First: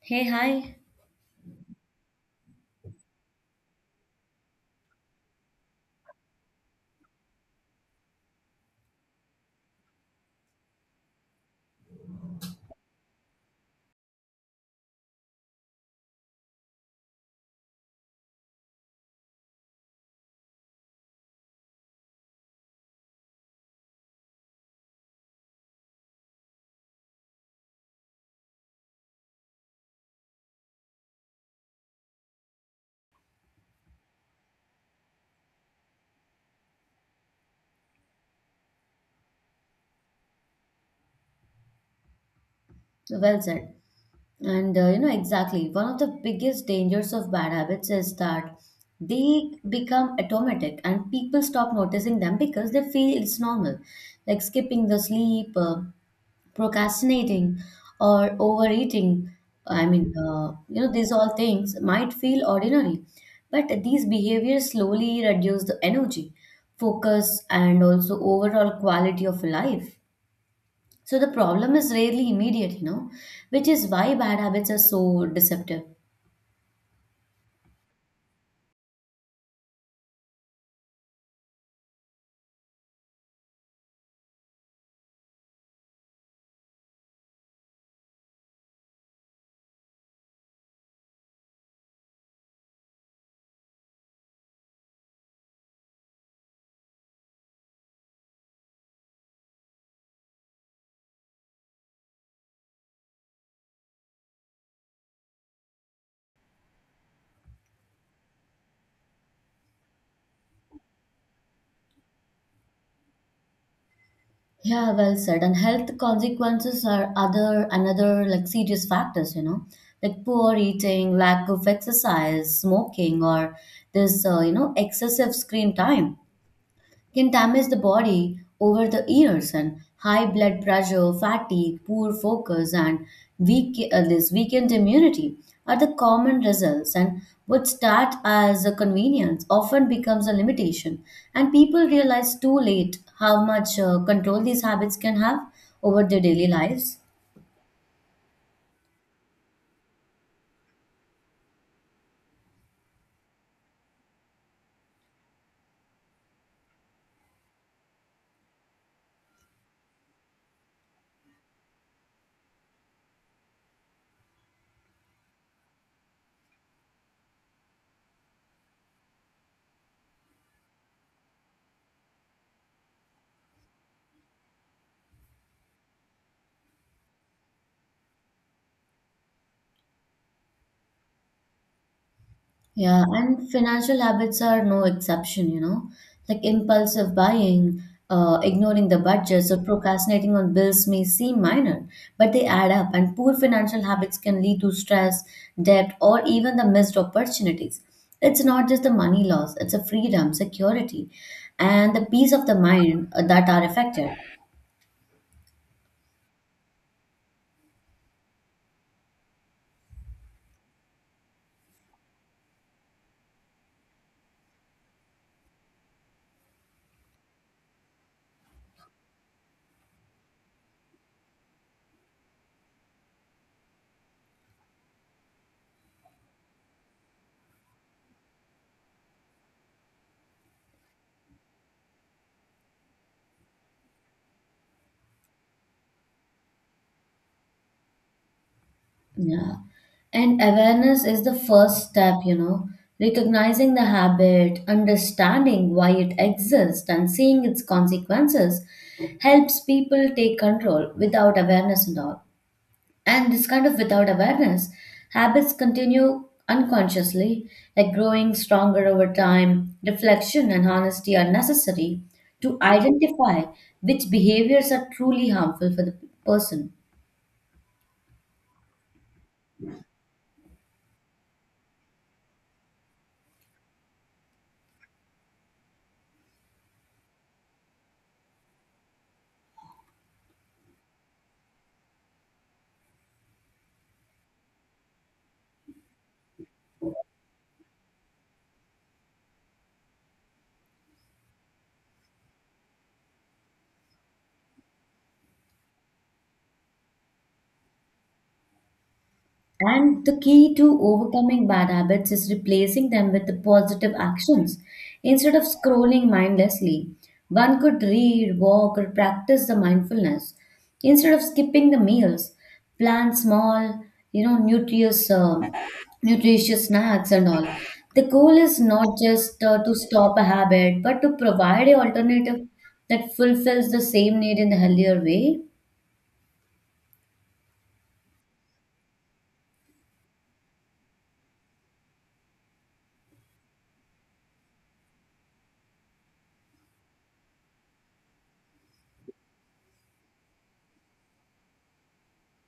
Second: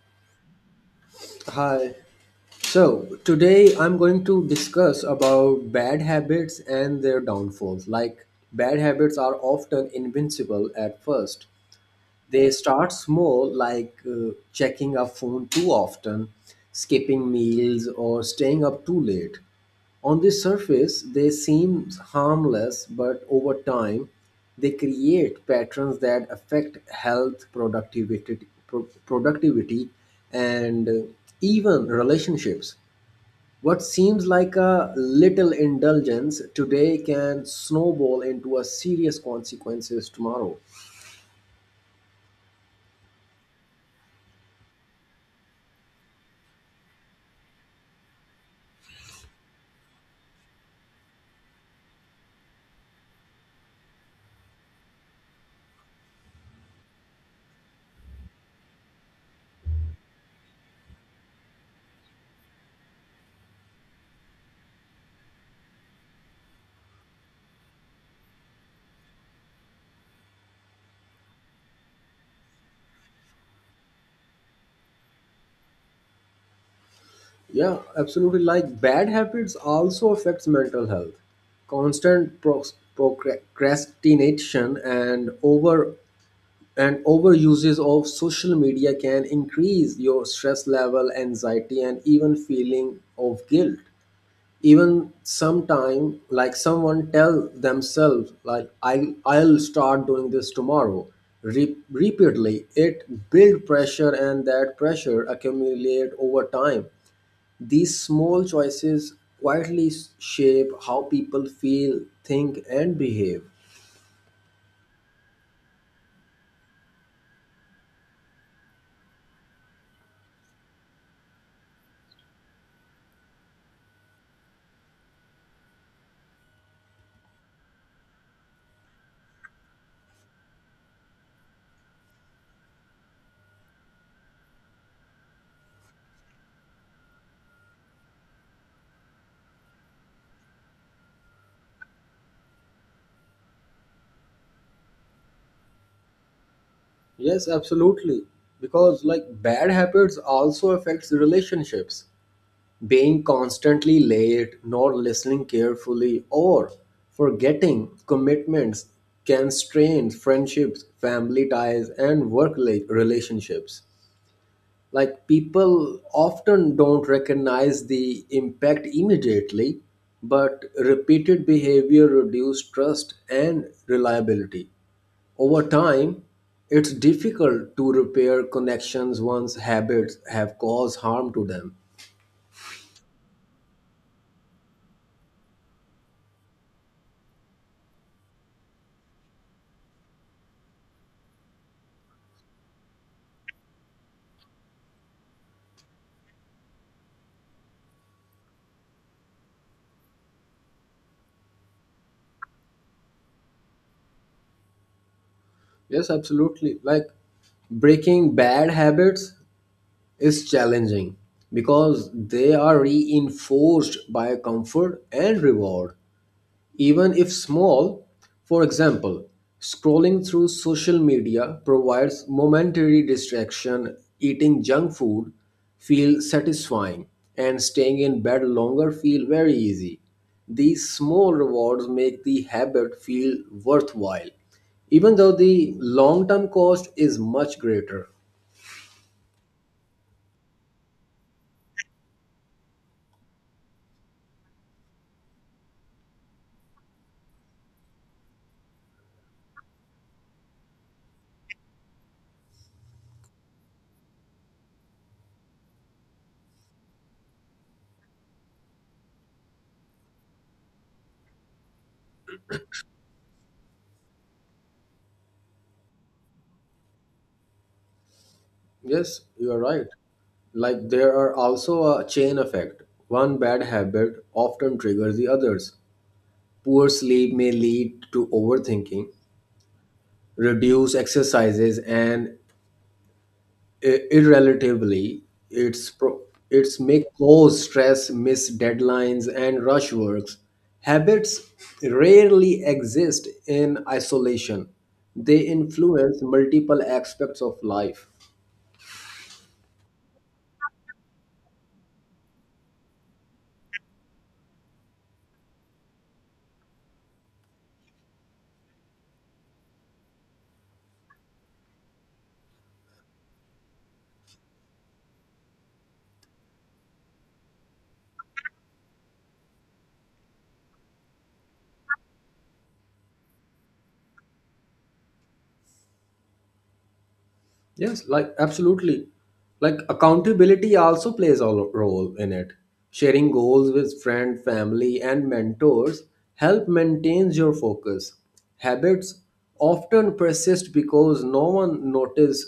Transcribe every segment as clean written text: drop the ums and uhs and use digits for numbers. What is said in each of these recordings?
Hey, hi. Hi. So today I'm going to discuss about bad habits and their downfalls. Like bad habits are often invincible at first. They start small, like checking a phone too often, skipping meals, or staying up too late. On the surface, they seem harmless, but over time, they create patterns that affect health, productivity, productivity and even relationships. What seems like a little indulgence today can snowball into a serious consequences tomorrow. Well said. And exactly, one of the biggest dangers of bad habits is that they become automatic and people stop noticing them because they feel it's normal, like skipping the sleep, procrastinating, or overeating. I mean, these all things might feel ordinary, but these behaviors slowly reduce the energy, focus, and also overall quality of life. So the problem is rarely immediate, which is why bad habits are so deceptive. Yeah, absolutely. Like bad habits also affects mental health. Constant procrastination and overuses of social media can increase your stress level anxiety and even feeling of guilt, even sometime like someone tell themselves like I'll start doing this tomorrow. Repeatedly it build pressure and that pressure accumulate over time. These small choices quietly shape how people feel, think, and behave. Yeah, well said. And health consequences are other another like serious factors, like poor eating, lack of exercise, smoking, or this excessive screen time can damage the body over the years, and high blood pressure, fatigue, poor focus, and weakened immunity are the common results. And what start as a convenience often becomes a limitation, and people realize too late how much control these habits can have over their daily lives. Yes, absolutely. Because like bad habits also affects relationships. Being constantly late, not listening carefully, or forgetting commitments can strain friendships, family ties, and work relationships. Like people often don't recognize the impact immediately, but repeated behavior reduce trust and reliability. Over time, it's difficult to repair connections once habits have caused harm to them. Yeah, and financial habits are no exception, like impulsive buying, ignoring the budgets, or procrastinating on bills may seem minor, but they add up, and poor financial habits can lead to stress, debt, or even the missed opportunities. It's not just the money loss, it's a freedom, security, and the peace of the mind that are affected. Yes, absolutely. Like breaking bad habits is challenging because they are reinforced by comfort and reward. Even if small, for example, scrolling through social media provides momentary distraction, eating junk food feels satisfying, and staying in bed longer feel very easy. These small rewards make the habit feel worthwhile, even though the long term cost is much greater. Yeah. And awareness is the first step, recognizing the habit, understanding why it exists, and seeing its consequences helps people take control without awareness and all. And this kind of without awareness, habits continue unconsciously, like growing stronger over time. Reflection and honesty are necessary to identify which behaviors are truly harmful for the person. Yes, you are right. Like there are also a chain effect. One bad habit often triggers the others. Poor sleep may lead to overthinking, reduced exercises, and irrelatively, it's pro- it's may cause stress, miss deadlines, and rush works. Habits rarely exist in isolation; they influence multiple aspects of life. And the key to overcoming bad habits is replacing them with the positive actions. Instead of scrolling mindlessly, one could read, walk, or practice the mindfulness. Instead of skipping the meals, plan small, you know, nutritious, uh, nutritious snacks and all. The goal is not just to stop a habit, but to provide an alternative that fulfills the same need in a healthier way. Yes, like absolutely. Like accountability also plays a role in it. Sharing goals with friend, family, and mentors help maintains your focus. Habits often persist because no one notice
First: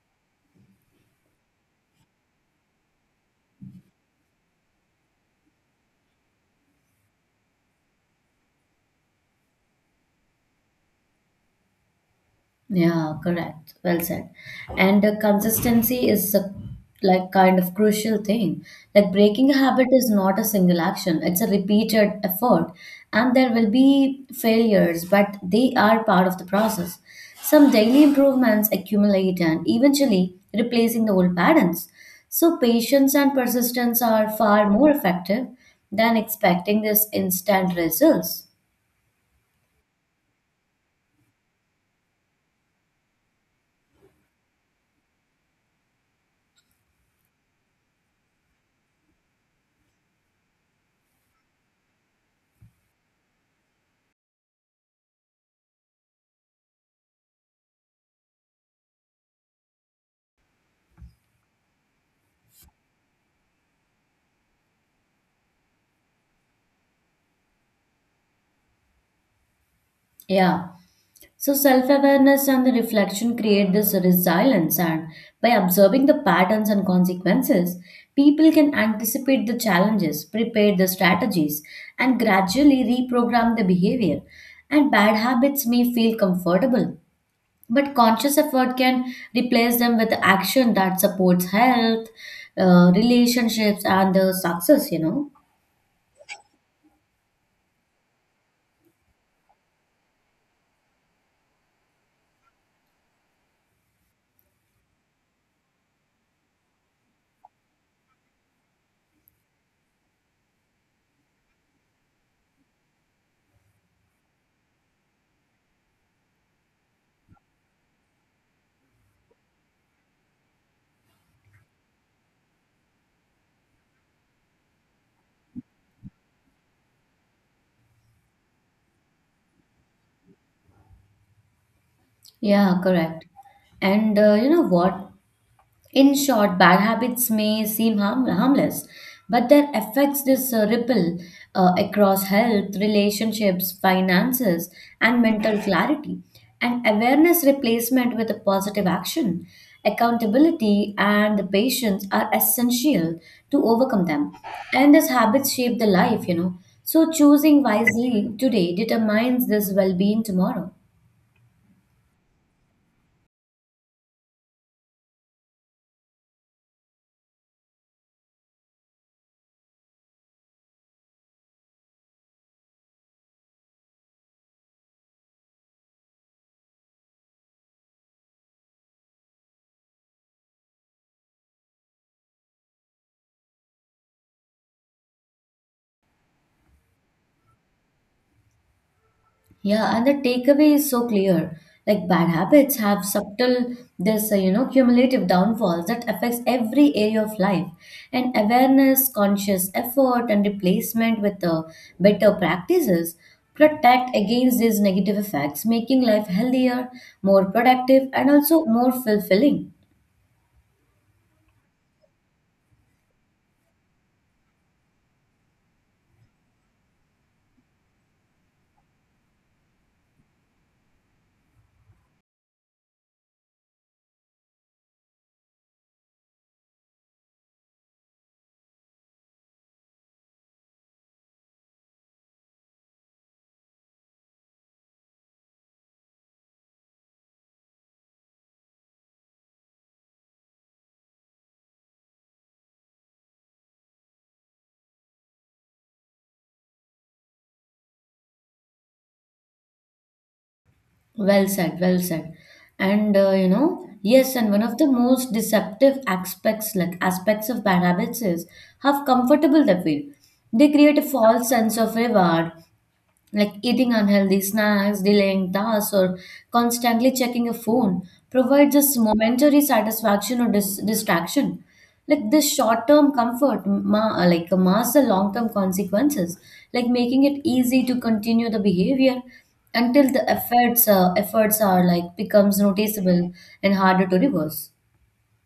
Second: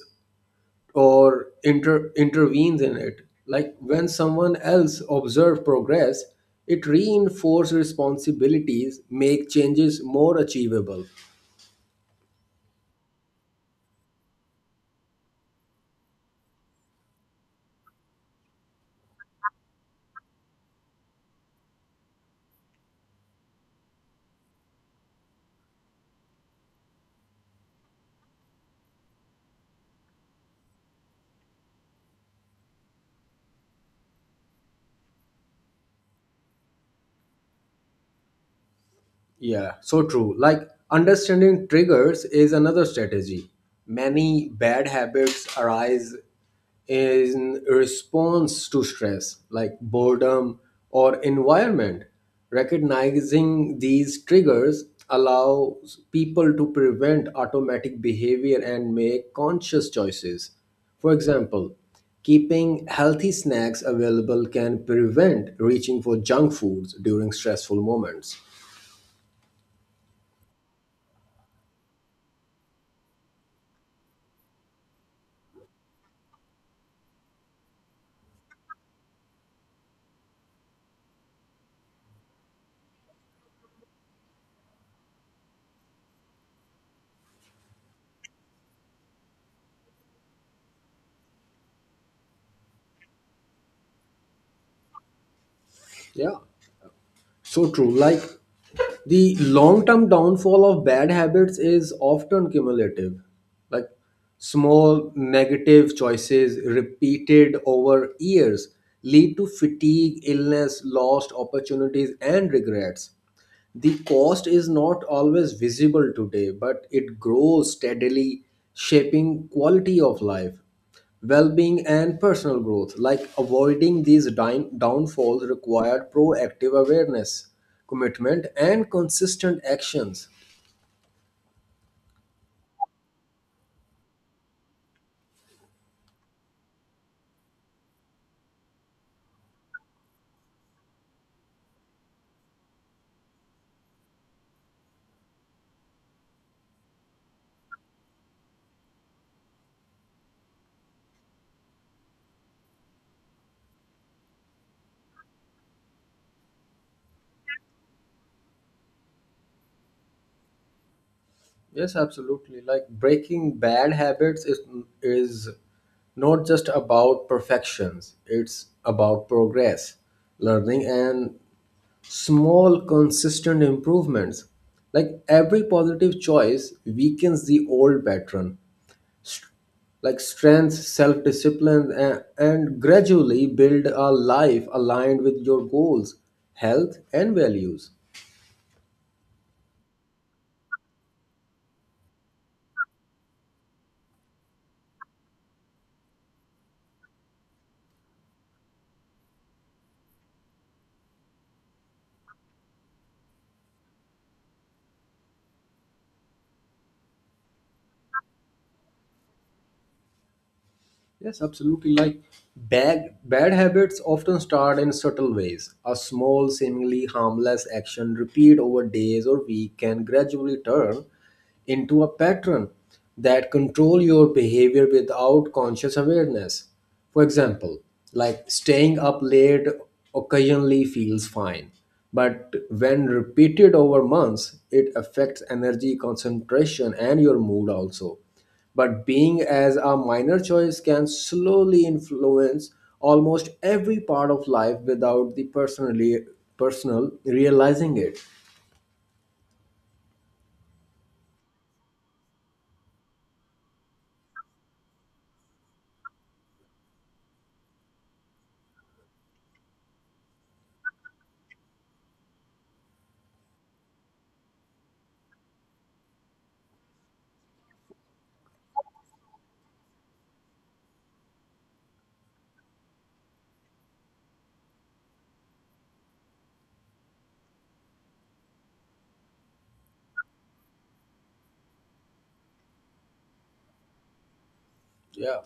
or intervenes in it. Like when someone else observes progress, it reinforces responsibilities, make changes more achievable. Yeah, correct. Well said. And consistency is a, like kind of crucial thing. Like breaking a habit is not a single action, it's a repeated effort. And there will be failures, but they are part of the process. Some daily improvements accumulate and eventually replacing the old patterns. So patience and persistence are far more effective than expecting this instant results. Yeah, so true. Like understanding triggers is another strategy. Many bad habits arise in response to stress, like boredom or environment. Recognizing these triggers allows people to prevent automatic behavior and make conscious choices. For example, keeping healthy snacks available can prevent reaching for junk foods during stressful moments. Yeah. So self awareness and the reflection create this resilience, and by observing the patterns and consequences, people can anticipate the challenges, prepare the strategies, and gradually reprogram the behavior. And bad habits may feel comfortable, but conscious effort can replace them with action that supports health, relationships, and the success, Yeah. So true. Like the long term downfall of bad habits is often cumulative. Like small negative choices repeated over years lead to fatigue, illness, lost opportunities, and regrets. The cost is not always visible today, but it grows steadily, shaping quality of life, well being, and personal growth. Like avoiding these downfalls required proactive awareness, commitment, and consistent actions. Yeah, correct. And you know what? In short, bad habits may seem harmless, but their effects this ripple across health, relationships, finances, and mental clarity. And awareness replacement with a positive action, accountability, and the patience are essential to overcome them. And these habits shape the life, So choosing wisely today determines this well-being tomorrow. Yes, absolutely. Like breaking bad habits is not just about perfections, it's about progress, learning, and small consistent improvements. Like every positive choice weakens the old pattern, like strength self-discipline, and gradually build a life aligned with your goals, health, and values. Yeah, and the takeaway is so clear. Like bad habits have subtle, this cumulative downfalls that affects every area of life. And awareness, conscious effort, and replacement with better practices protect against these negative effects, making life healthier, more productive, and also more fulfilling. Yes, absolutely. Like bad habits often start in subtle ways. A small, seemingly harmless action repeated over days or weeks can gradually turn into a pattern that control your behavior without conscious awareness. For example, like staying up late occasionally feels fine, but when repeated over months, it affects energy, concentration, and your mood also, but being as a minor choice can slowly influence almost every part of life without the personal realizing it. Well said, well said. And yes, and one of the most deceptive aspects of bad habits, is how comfortable they feel. They create a false sense of reward, like eating unhealthy snacks, delaying tasks, or constantly checking a phone provides us momentary satisfaction or distraction. Like this short-term comfort, masks the long-term consequences, like making it easy to continue the behavior until the efforts are like becomes noticeable and harder to reverse. Yeah,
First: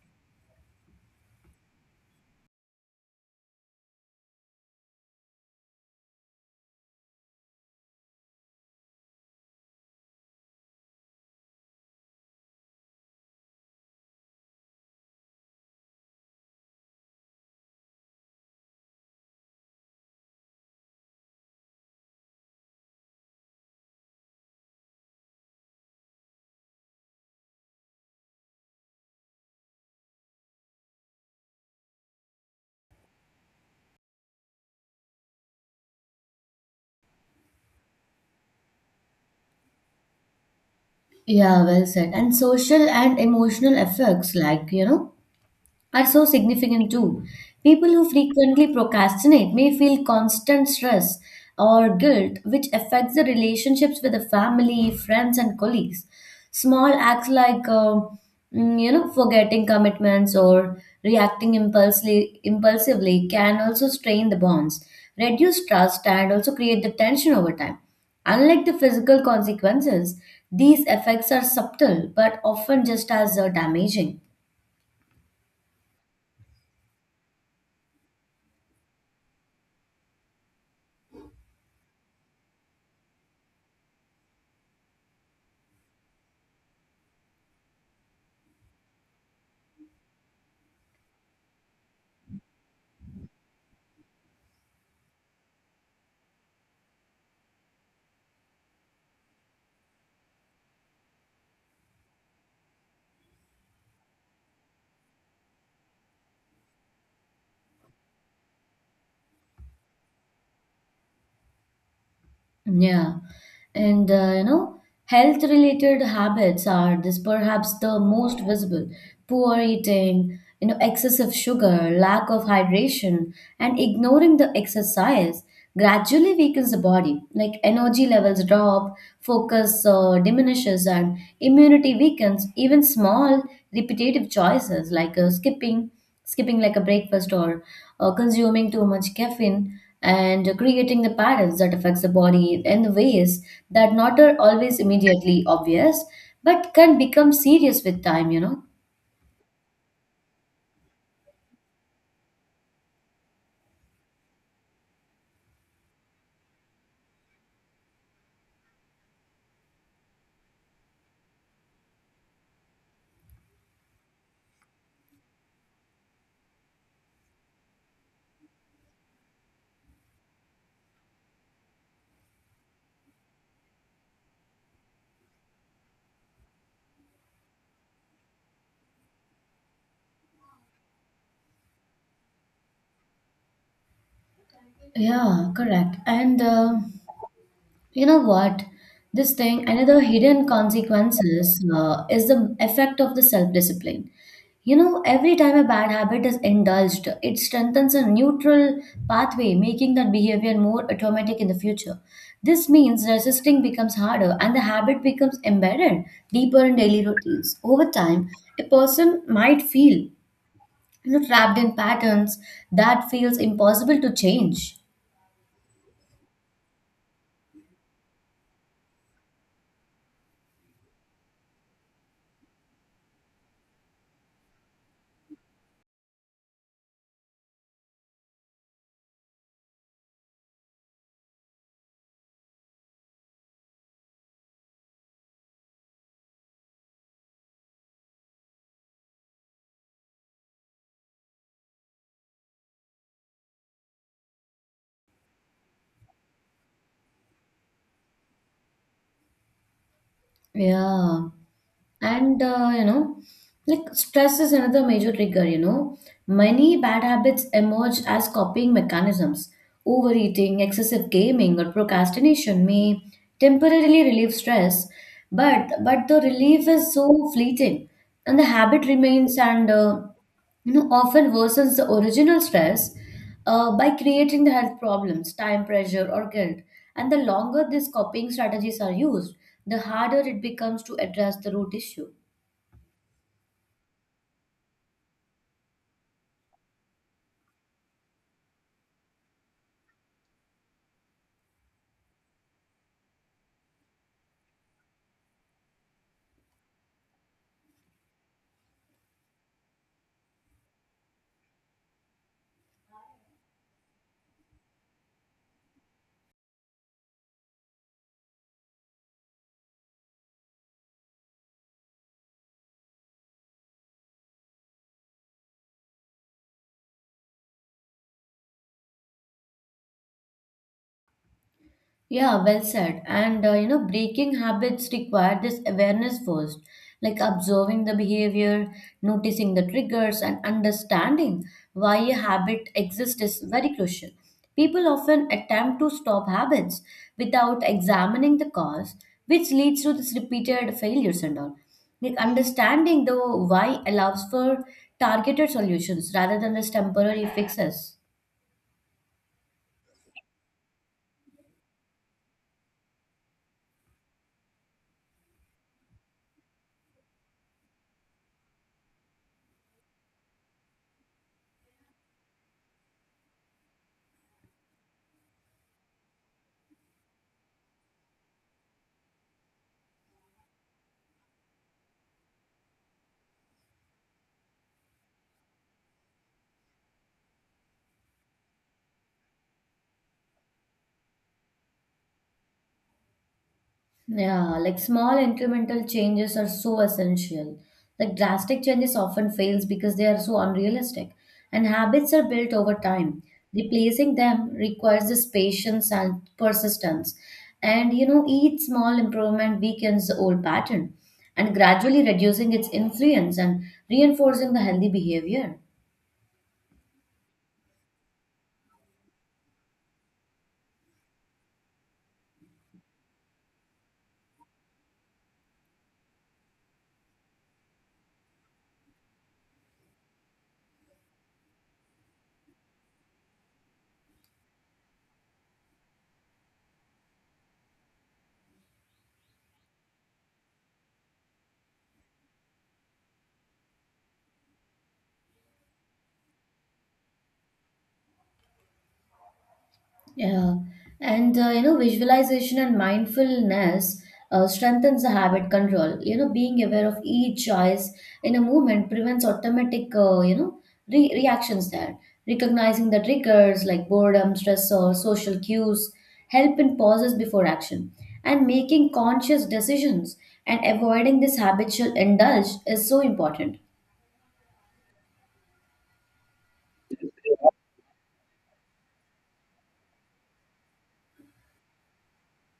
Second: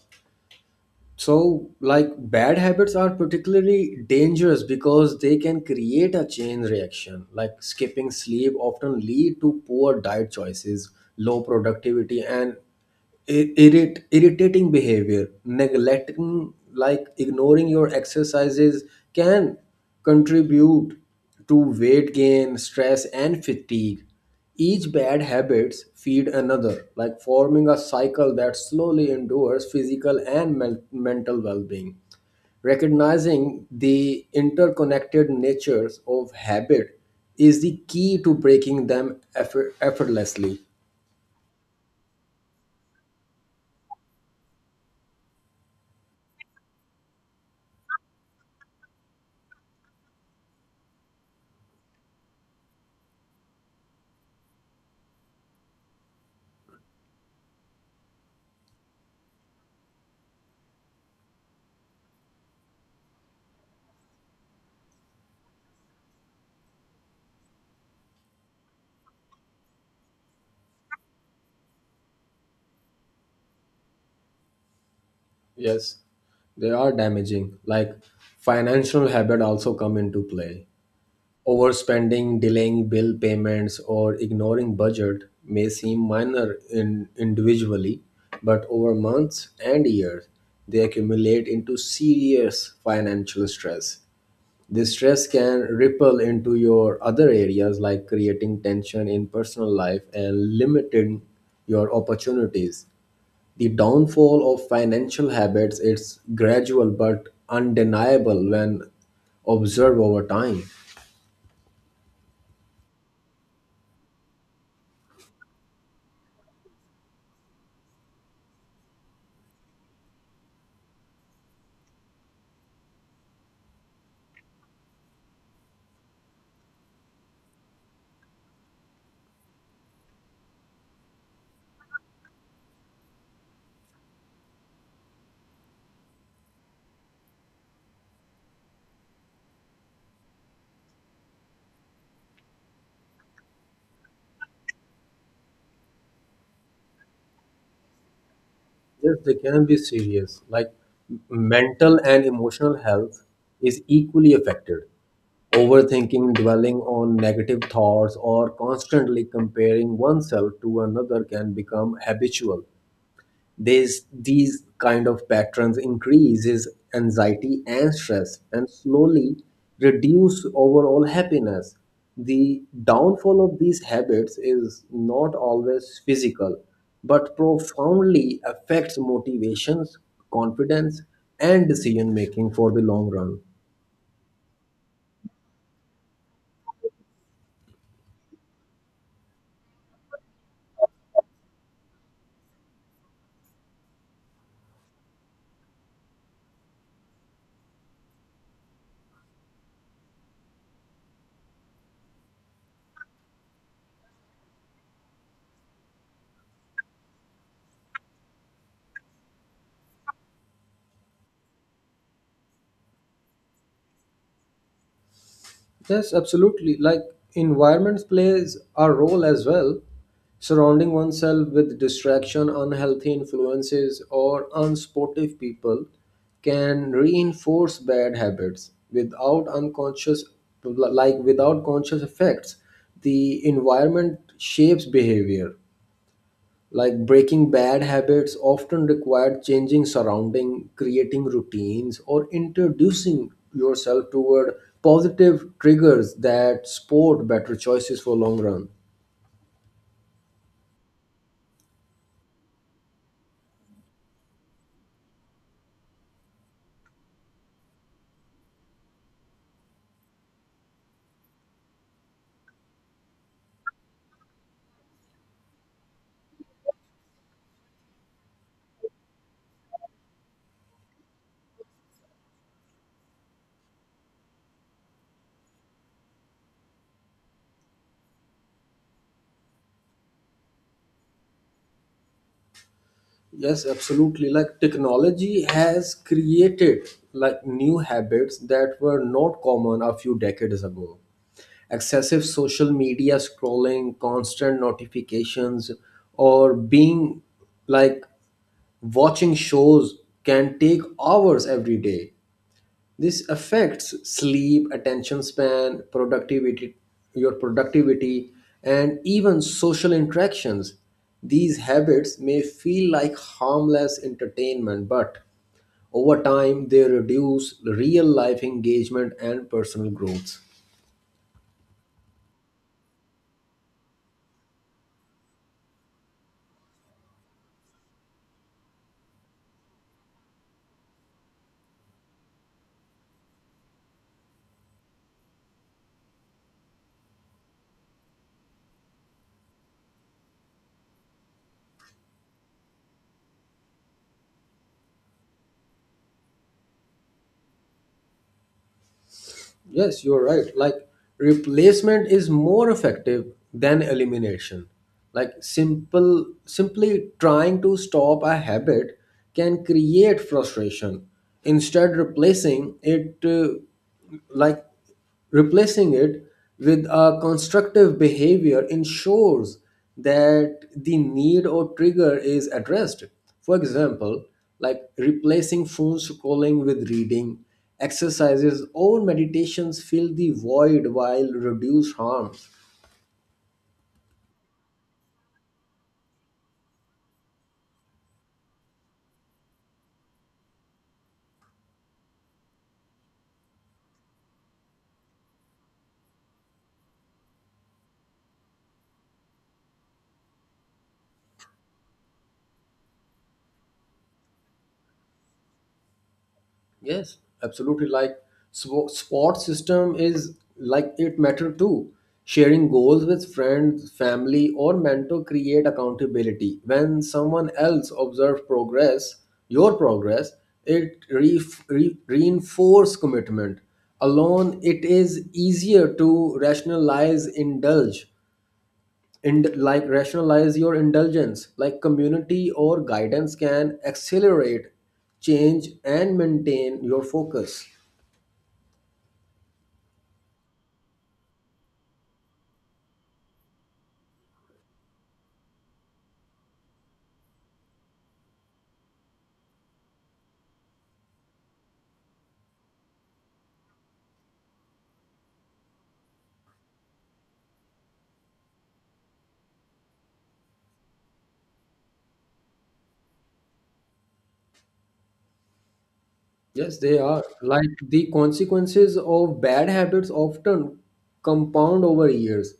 so like bad habits are particularly dangerous because they can create a chain reaction. Like skipping sleep often lead to poor diet choices, low productivity, and irritating behavior, neglecting, like ignoring your exercises, can contribute to weight gain, stress, and fatigue. Each bad habits feed another, like forming a cycle that slowly endures physical and mental well-being. Recognizing the interconnected natures of habit is the key to breaking them effortlessly. Yeah, well said. And social and emotional effects, are so significant too. People who frequently procrastinate may feel constant stress or guilt, which affects the relationships with the family, friends, and colleagues. Small acts like, forgetting commitments or reacting impulsively can also strain the bonds, reduce trust, and also create the tension over time. Unlike the physical consequences, these effects are subtle but often just as damaging. Yes, they are damaging. Like financial habit also come into play. Overspending, delaying bill payments, or ignoring budget may seem minor in individually, but over months and years, they accumulate into serious financial stress. This stress can ripple into your other areas, like creating tension in personal life and limiting your opportunities. The downfall of financial habits is gradual but undeniable when observed over time. Yeah, and health related habits are this perhaps the most visible. Poor eating, excessive sugar, lack of hydration, and ignoring the exercise gradually weakens the body. Like energy levels drop, focus diminishes, and immunity weakens. Even small repetitive choices like skipping like a breakfast or consuming too much caffeine and creating the patterns that affects the body in the ways that not are always immediately obvious but can become serious with time, Yes, they can be serious. Like mental and emotional health is equally affected. Overthinking, dwelling on negative thoughts, or constantly comparing oneself to another can become habitual. These kind of patterns increases anxiety and stress and slowly reduce overall happiness. The downfall of these habits is not always physical, but profoundly affects motivations, confidence, and decision making for the long run. yeah, correct. And you know what? This thing, another hidden consequences is the effect of the self-discipline. You know, every time a bad habit is indulged, it strengthens a neutral pathway, making that behavior more automatic in the future. This means resisting becomes harder and the habit becomes embedded deeper in daily routines. Over time, a person might feel, trapped in patterns that feels impossible to change. Yes, absolutely. Like environment plays a role as well. Surrounding oneself with distraction, unhealthy influences, or unsportive people can reinforce bad habits without unconscious, like without conscious effects. The environment shapes behavior, like breaking bad habits often require changing surrounding, creating routines, or introducing yourself toward positive triggers that support better choices for long run. Yeah. And like stress is another major trigger, many bad habits emerge as copying mechanisms. Overeating, excessive gaming, or procrastination may temporarily relieve stress, but the relief is so fleeting and the habit remains, and often worsens the original stress by creating the health problems, time pressure, or guilt. And the longer these coping strategies are used, the harder it becomes to address the root issue. Yes, absolutely. Like technology has created like new habits that were not common a few decades ago. Excessive social media scrolling, constant notifications, or being like watching shows can take hours every day. This affects sleep, attention span, productivity, your productivity, and even social interactions. These habits may feel like harmless entertainment, but over time they reduce real life engagement and personal growth. Yeah, well said. And breaking habits require this awareness first, like observing the behavior, noticing the triggers, and understanding why a habit exists is very crucial. People often attempt to stop habits without examining the cause, which leads to this repeated failures and all. Like understanding the why allows for targeted solutions rather than this temporary fixes. Yes, you're right. Like replacement is more effective than elimination. Like simple simply trying to stop a habit can create frustration. Instead like replacing it with a constructive behavior ensures that the need or trigger is addressed. For example, like replacing phone scrolling with reading, exercises, or meditations fill the void while reduce harm. Yeah, like small incremental changes are so essential. Like drastic changes often fails because they are so unrealistic, and habits are built over time. Replacing them requires this patience and persistence. And you know, each small improvement weakens the old pattern and gradually reducing its influence and reinforcing the healthy behavior. Yes, absolutely. Like squad system is like it matter too. Sharing goals with friends, family, or mentor create accountability. When someone else observes progress, your progress, it reinforce commitment. Alone, it is easier to rationalize, indulge, and like rationalize your indulgence. Like community or guidance can accelerate change and maintain your focus. Yeah, and visualization and mindfulness strengthens the habit control. You know, being aware of each choice in a movement prevents automatic, re reactions there. Recognizing the triggers like boredom, stress, or social cues help in pauses before action. And making conscious decisions and avoiding this habitual indulge is so important. Yes, they are. Like the consequences of bad habits often compound over years,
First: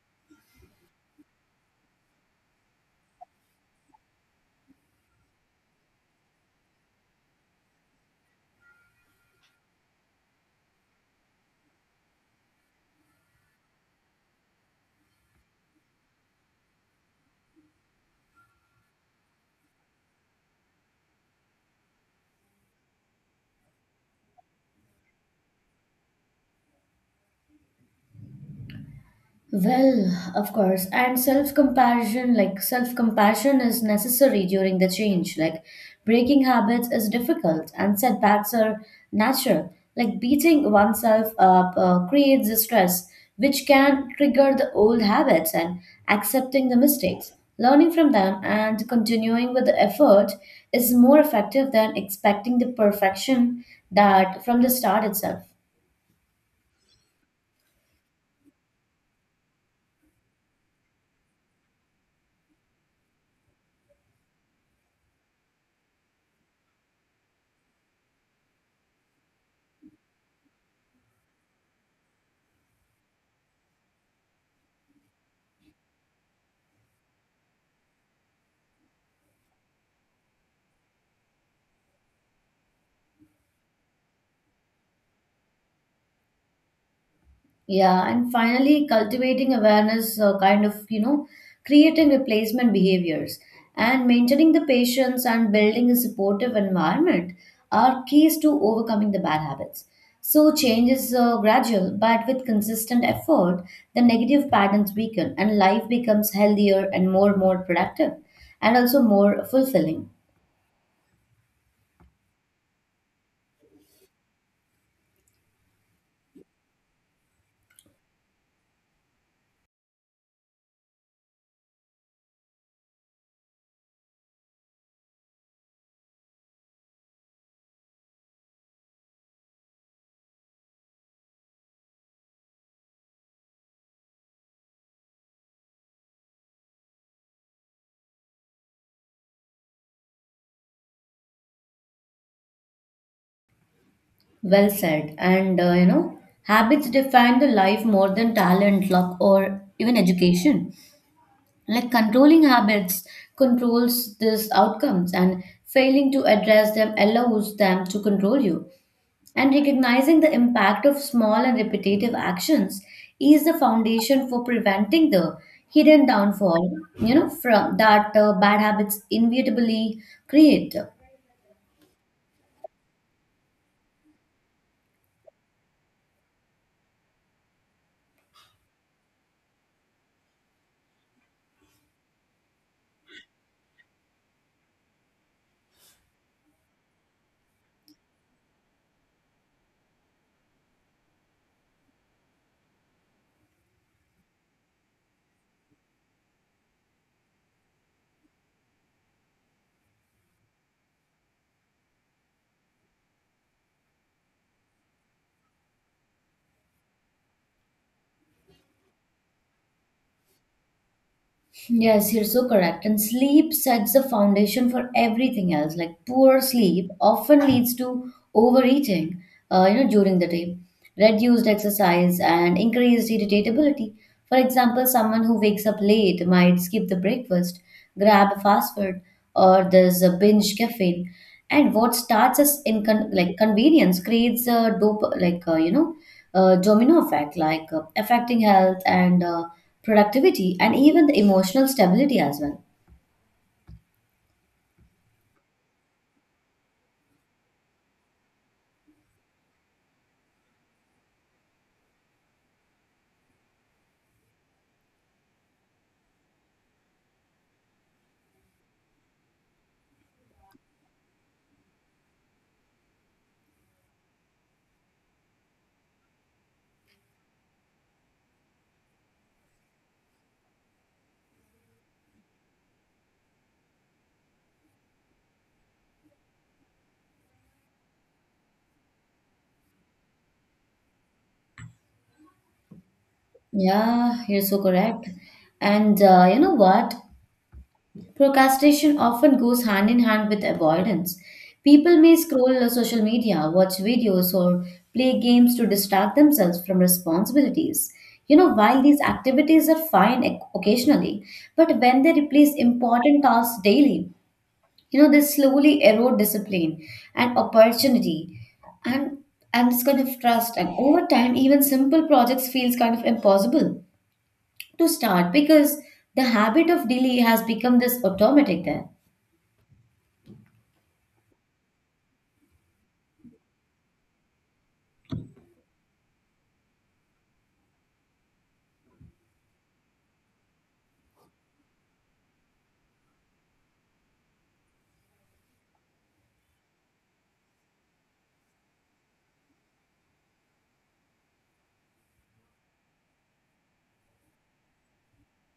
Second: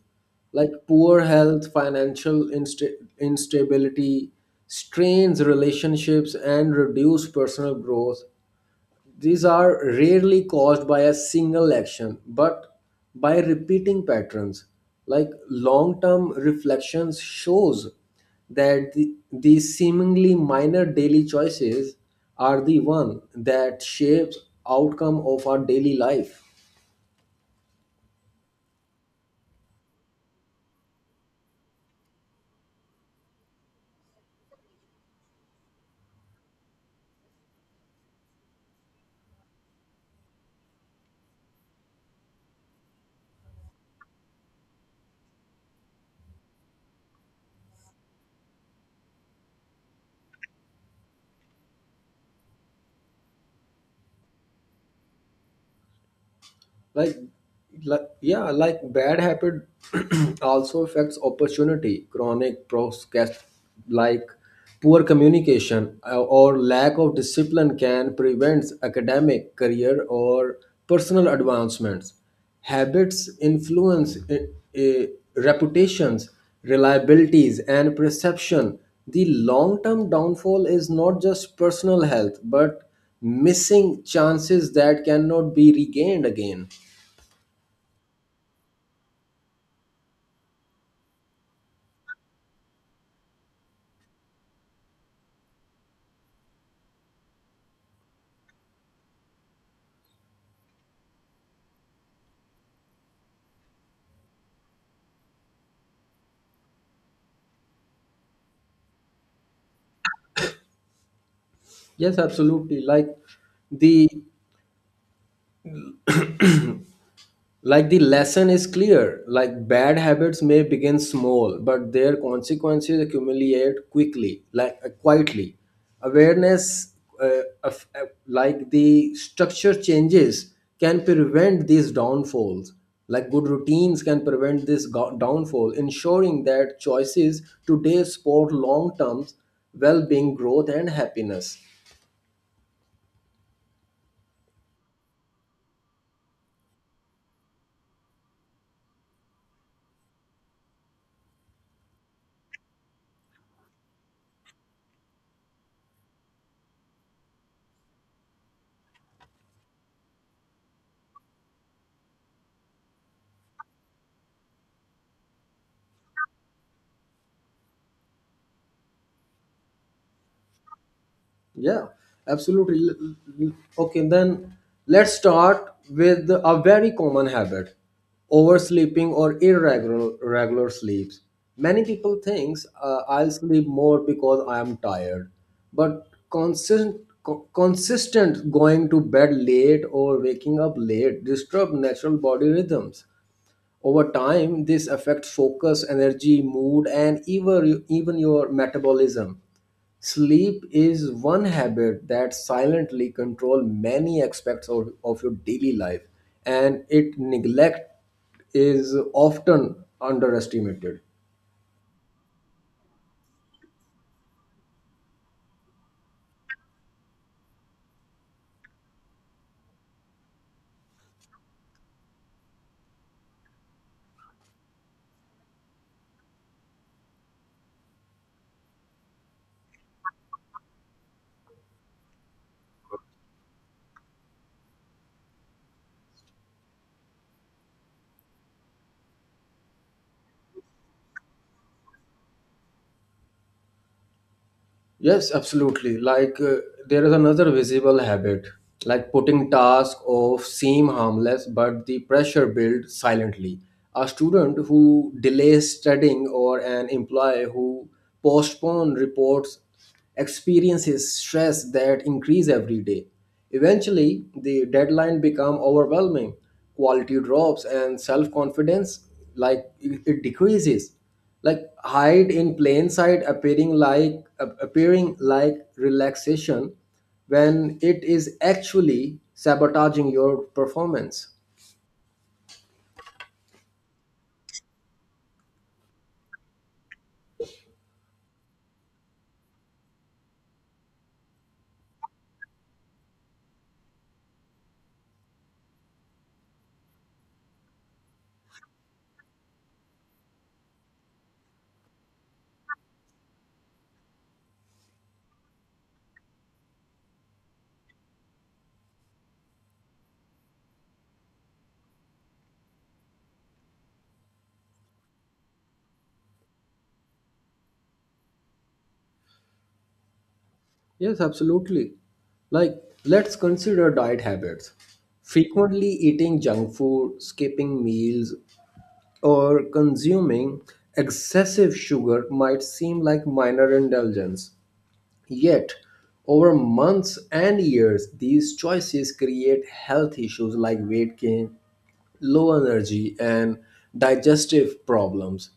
like poor health, financial instability, strains relationships, and reduce personal growth. These are rarely caused by a single action, but by repeating patterns. Like long-term reflections shows that these seemingly minor daily choices are the one that shapes outcome of our daily life. Well, of course, and self compassion is necessary during the change. Like breaking habits is difficult, and setbacks are natural. Like beating oneself up creates the stress, which can trigger the old habits, and accepting the mistakes, learning from them, and continuing with the effort is more effective than expecting the perfection that from the start itself. like yeah, like bad habit also affects opportunity. Chronic procrast, like poor communication, or lack of discipline can prevent academic career or personal advancements. Habits influence uh, reputations, reliabilities, and perception. The long-term downfall is not just personal health, but missing chances that cannot be regained again. Yeah, and finally, cultivating awareness, creating replacement behaviors and maintaining the patience and building a supportive environment are keys to overcoming the bad habits. So, change is gradual, but with consistent effort, the negative patterns weaken and life becomes healthier and more productive and also more fulfilling. Yes, absolutely. The like the lesson is clear. Like bad habits may begin small, but their consequences accumulate quickly, like quietly. Awareness of, like the structure changes, can prevent these downfalls. Like good routines can prevent this downfall, ensuring that choices today support long-term well-being, growth, and happiness. Well said. And, habits define the life more than talent, luck, or even education. Like controlling habits controls these outcomes, and failing to address them allows them to control you. And recognizing the impact of small and repetitive actions is the foundation for preventing the hidden downfall, from that bad habits inevitably create. Yeah, absolutely. L- Okay, then let's start with a very common habit, oversleeping or irregular regular sleeps. Many people think I'll sleep more because I am tired, but consistent, consistent going to bed late or waking up late disturb natural body rhythms. Over time, this affects focus, energy, mood, and even your metabolism. Sleep is one habit that silently control many aspects of your daily life, and it neglect is often underestimated. Yes, you're so correct. And sleep sets the foundation for everything else. Like poor sleep often leads to overeating, during the day, reduced exercise, and increased irritability. For example, someone who wakes up late might skip the breakfast, grab a fast food, or there's a binge caffeine. And what starts as in convenience creates a dope like you know domino effect, like affecting health and productivity and even the emotional stability as well. Yes, absolutely. Like there is another visible habit, like putting tasks off seem harmless, but the pressure builds silently. A student who delays studying or an employee who postpone reports experiences stress that increase every day. Eventually, the deadline become overwhelming. Quality drops and self-confidence, like it decreases, like hide in plain sight, appearing like relaxation when it is actually sabotaging your performance. Yeah, you're so correct. And you know what, procrastination often goes hand in hand with avoidance. People may scroll social media, watch videos, or play games to distract themselves from responsibilities, while these activities are fine occasionally, but when they replace important tasks daily, they slowly erode discipline and opportunity and this kind of trust. And over time, even simple projects feels kind of impossible to start because the habit of delay has become this automatic there. Yes, absolutely. Like let's consider diet habits. Frequently eating junk food, skipping meals, or consuming excessive sugar might seem like minor indulgence. Yet, over months and years, these choices create health issues like weight gain, low energy, and digestive problems.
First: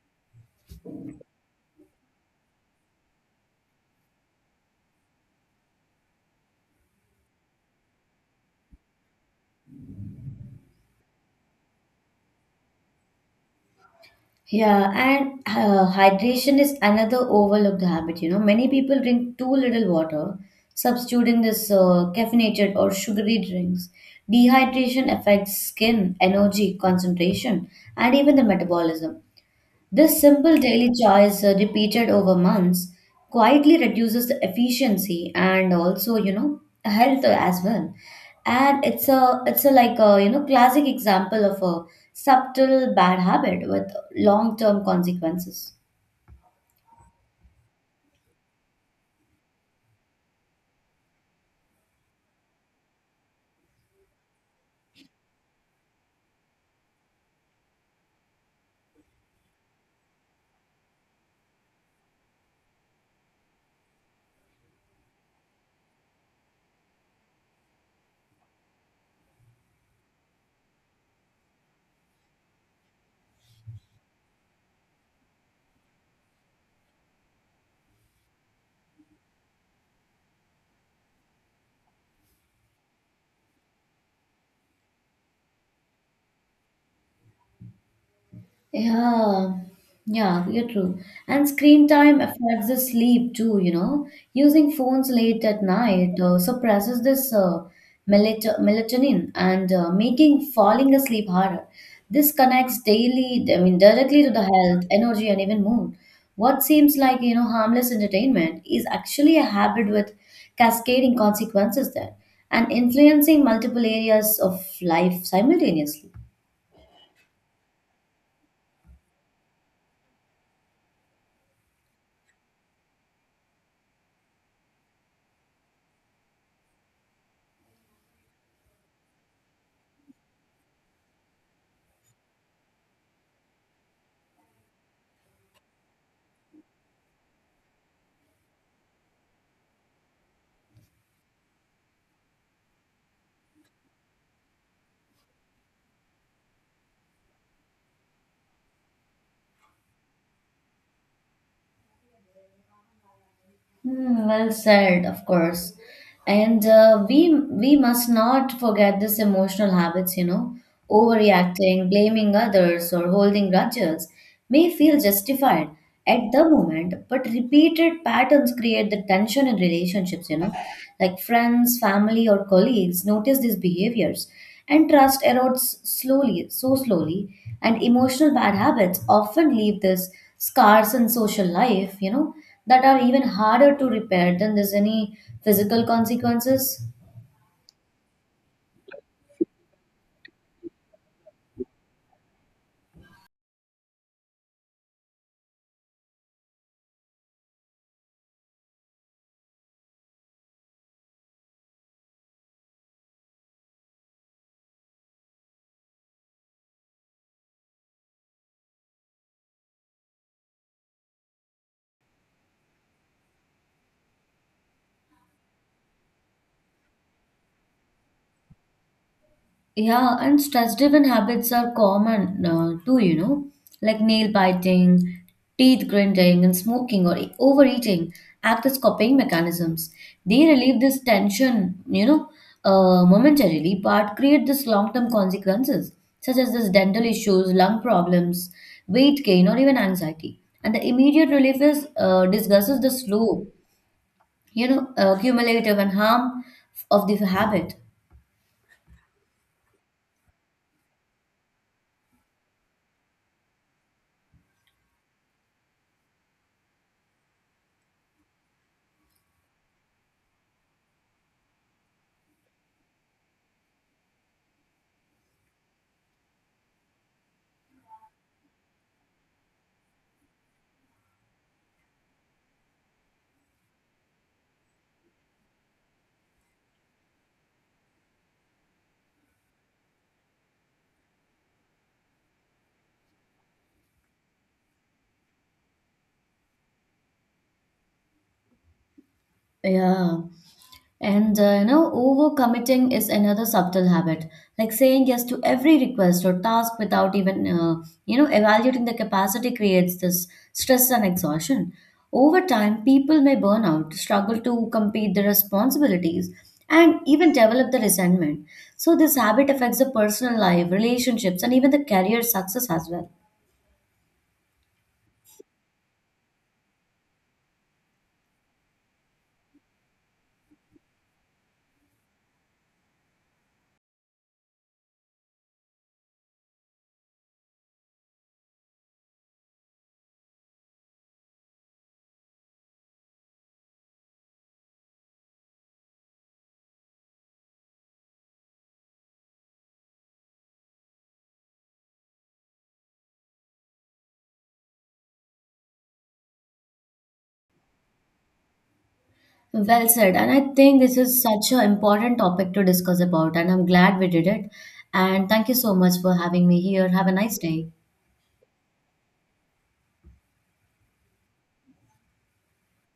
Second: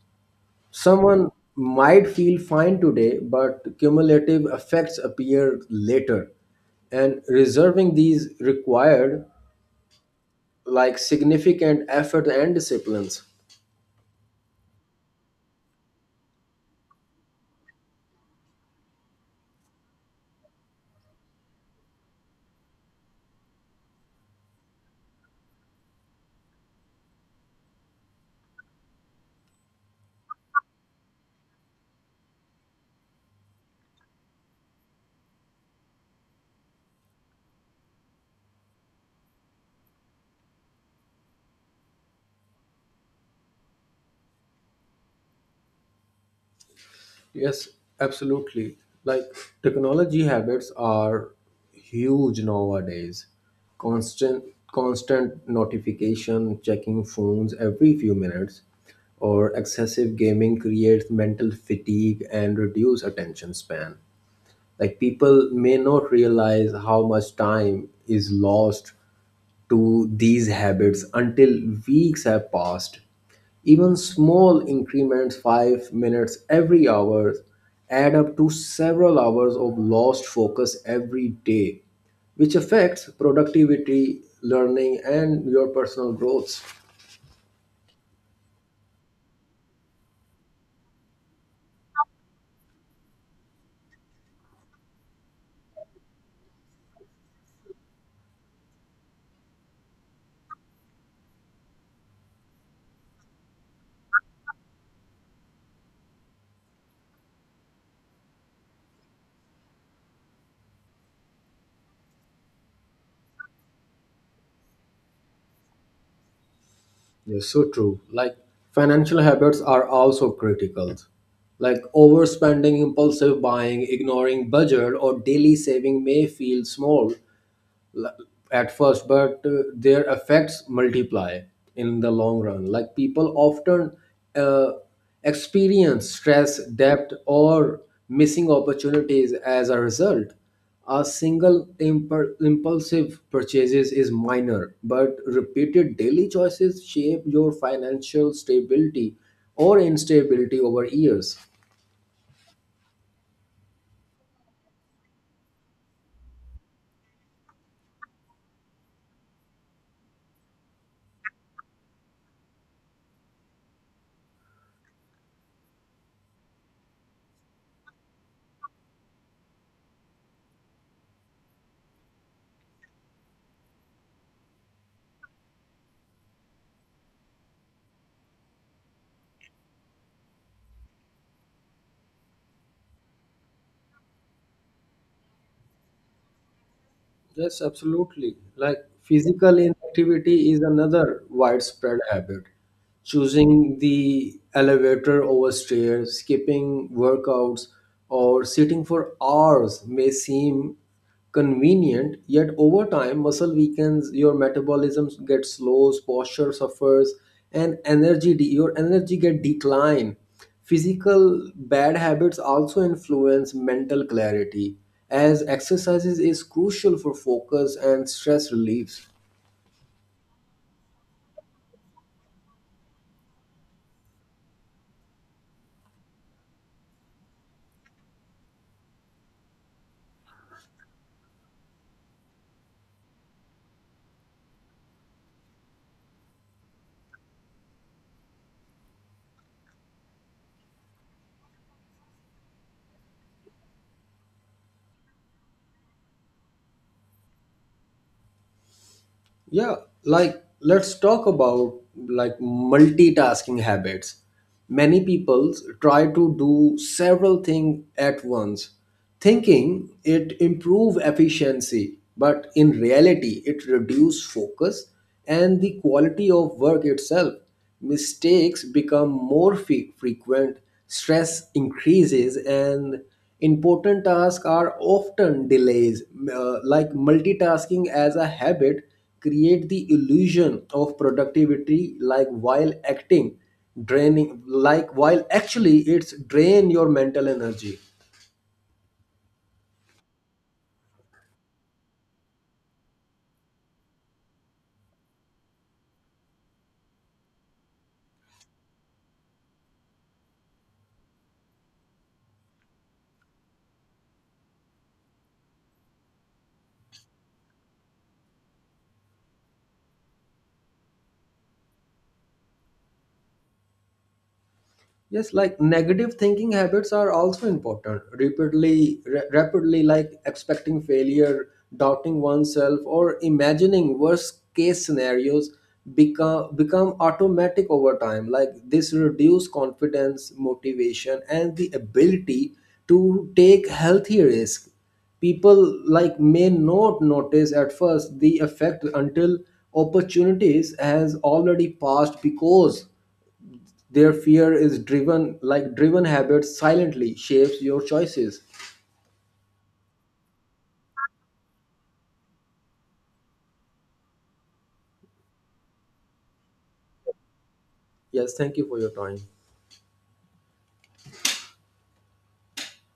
Someone might feel fine today, but cumulative effects appear later, and reserving these required like significant effort and disciplines. Yeah, and hydration is another overlooked habit, many people drink too little water, substituting this caffeinated or sugary drinks. Dehydration affects skin, energy, concentration, and even the metabolism. This simple daily choice, repeated over months, quietly reduces the efficiency and also, health as well. And it's a like a, classic example of a subtle bad habit with long-term consequences. Yes, absolutely. Like technology habits are huge nowadays. Constant constant notification, checking phones every few minutes, or excessive gaming creates mental fatigue and reduce attention span. Like people may not realize how much time is lost to these habits until weeks have passed. Even small increments, 5 minutes every hour, add up to several hours of lost focus every day, which affects productivity, learning, and your personal growth. Yeah, yeah, you're true. And screen time affects the sleep too, Using phones late at night suppresses this melatonin and making falling asleep harder. This connects daily, I mean, directly to the health, energy, and even mood. What seems like, harmless entertainment is actually a habit with cascading consequences there, and influencing multiple areas of life simultaneously. Yes, so true. Like financial habits are also critical. Like overspending, impulsive buying, ignoring budget, or daily saving may feel small, l- at first, but their effects multiply in the long run. Like people often uh, experience stress, debt, or missing opportunities as a result. A single impulsive purchases is minor, but repeated daily choices shape your financial stability or instability over years. Hmm, well said, of course. And we must not forget this emotional habits, overreacting, blaming others, or holding grudges may feel justified at the moment, but repeated patterns create the tension in relationships, like friends, family, or colleagues notice these behaviors, and trust erodes slowly, so slowly, and emotional bad habits often leave these scars in social life, that are even harder to repair than there's any physical consequences. Yes, absolutely. Like physical inactivity is another widespread habit. Choosing the elevator over stairs, skipping workouts, or sitting for hours may seem convenient, yet over time, muscle weakens, your metabolism gets slow, posture suffers, and energy your energy get decline. Physical bad habits also influence mental clarity, as exercises is crucial for focus and stress reliefs. Yeah, and stress driven habits are common too, like nail biting, teeth grinding, and smoking or overeating act as coping mechanisms. They relieve this tension, momentarily, but create this long term consequences such as this dental issues, lung problems, weight gain, or even anxiety. And the immediate relief is discusses the slow, cumulative and harm of the habit. Yeah, like let's talk about like multitasking habits. Many people try to do several things at once, thinking it improve efficiency, but in reality it reduce focus and the quality of work itself. Mistakes become more frequent, stress increases, and important tasks are often delays. Like multitasking as a habit create the illusion of productivity, like while acting draining, like while actually it's drain your mental energy. Yeah, and overcommitting is another subtle habit, like saying yes to every request or task without even evaluating the capacity creates this stress and exhaustion. Over time, people may burn out, struggle to complete their responsibilities, and even develop the resentment. So this habit affects the personal life, relationships, and even the career success as well. Yes, like negative thinking habits are also important. Rapidly, rapidly, like expecting failure, doubting oneself, or imagining worst case scenarios become automatic over time. Like this reduce confidence, motivation, and the ability to take healthy risk. People like may not notice at first the effect until opportunities has already passed because their fear is driven, like driven habits, silently shapes your choices. Well said. And I think this is such an important topic to discuss about, and I'm glad we did it. And thank you so much for having me here. Have a nice day. Yes, thank you for your time.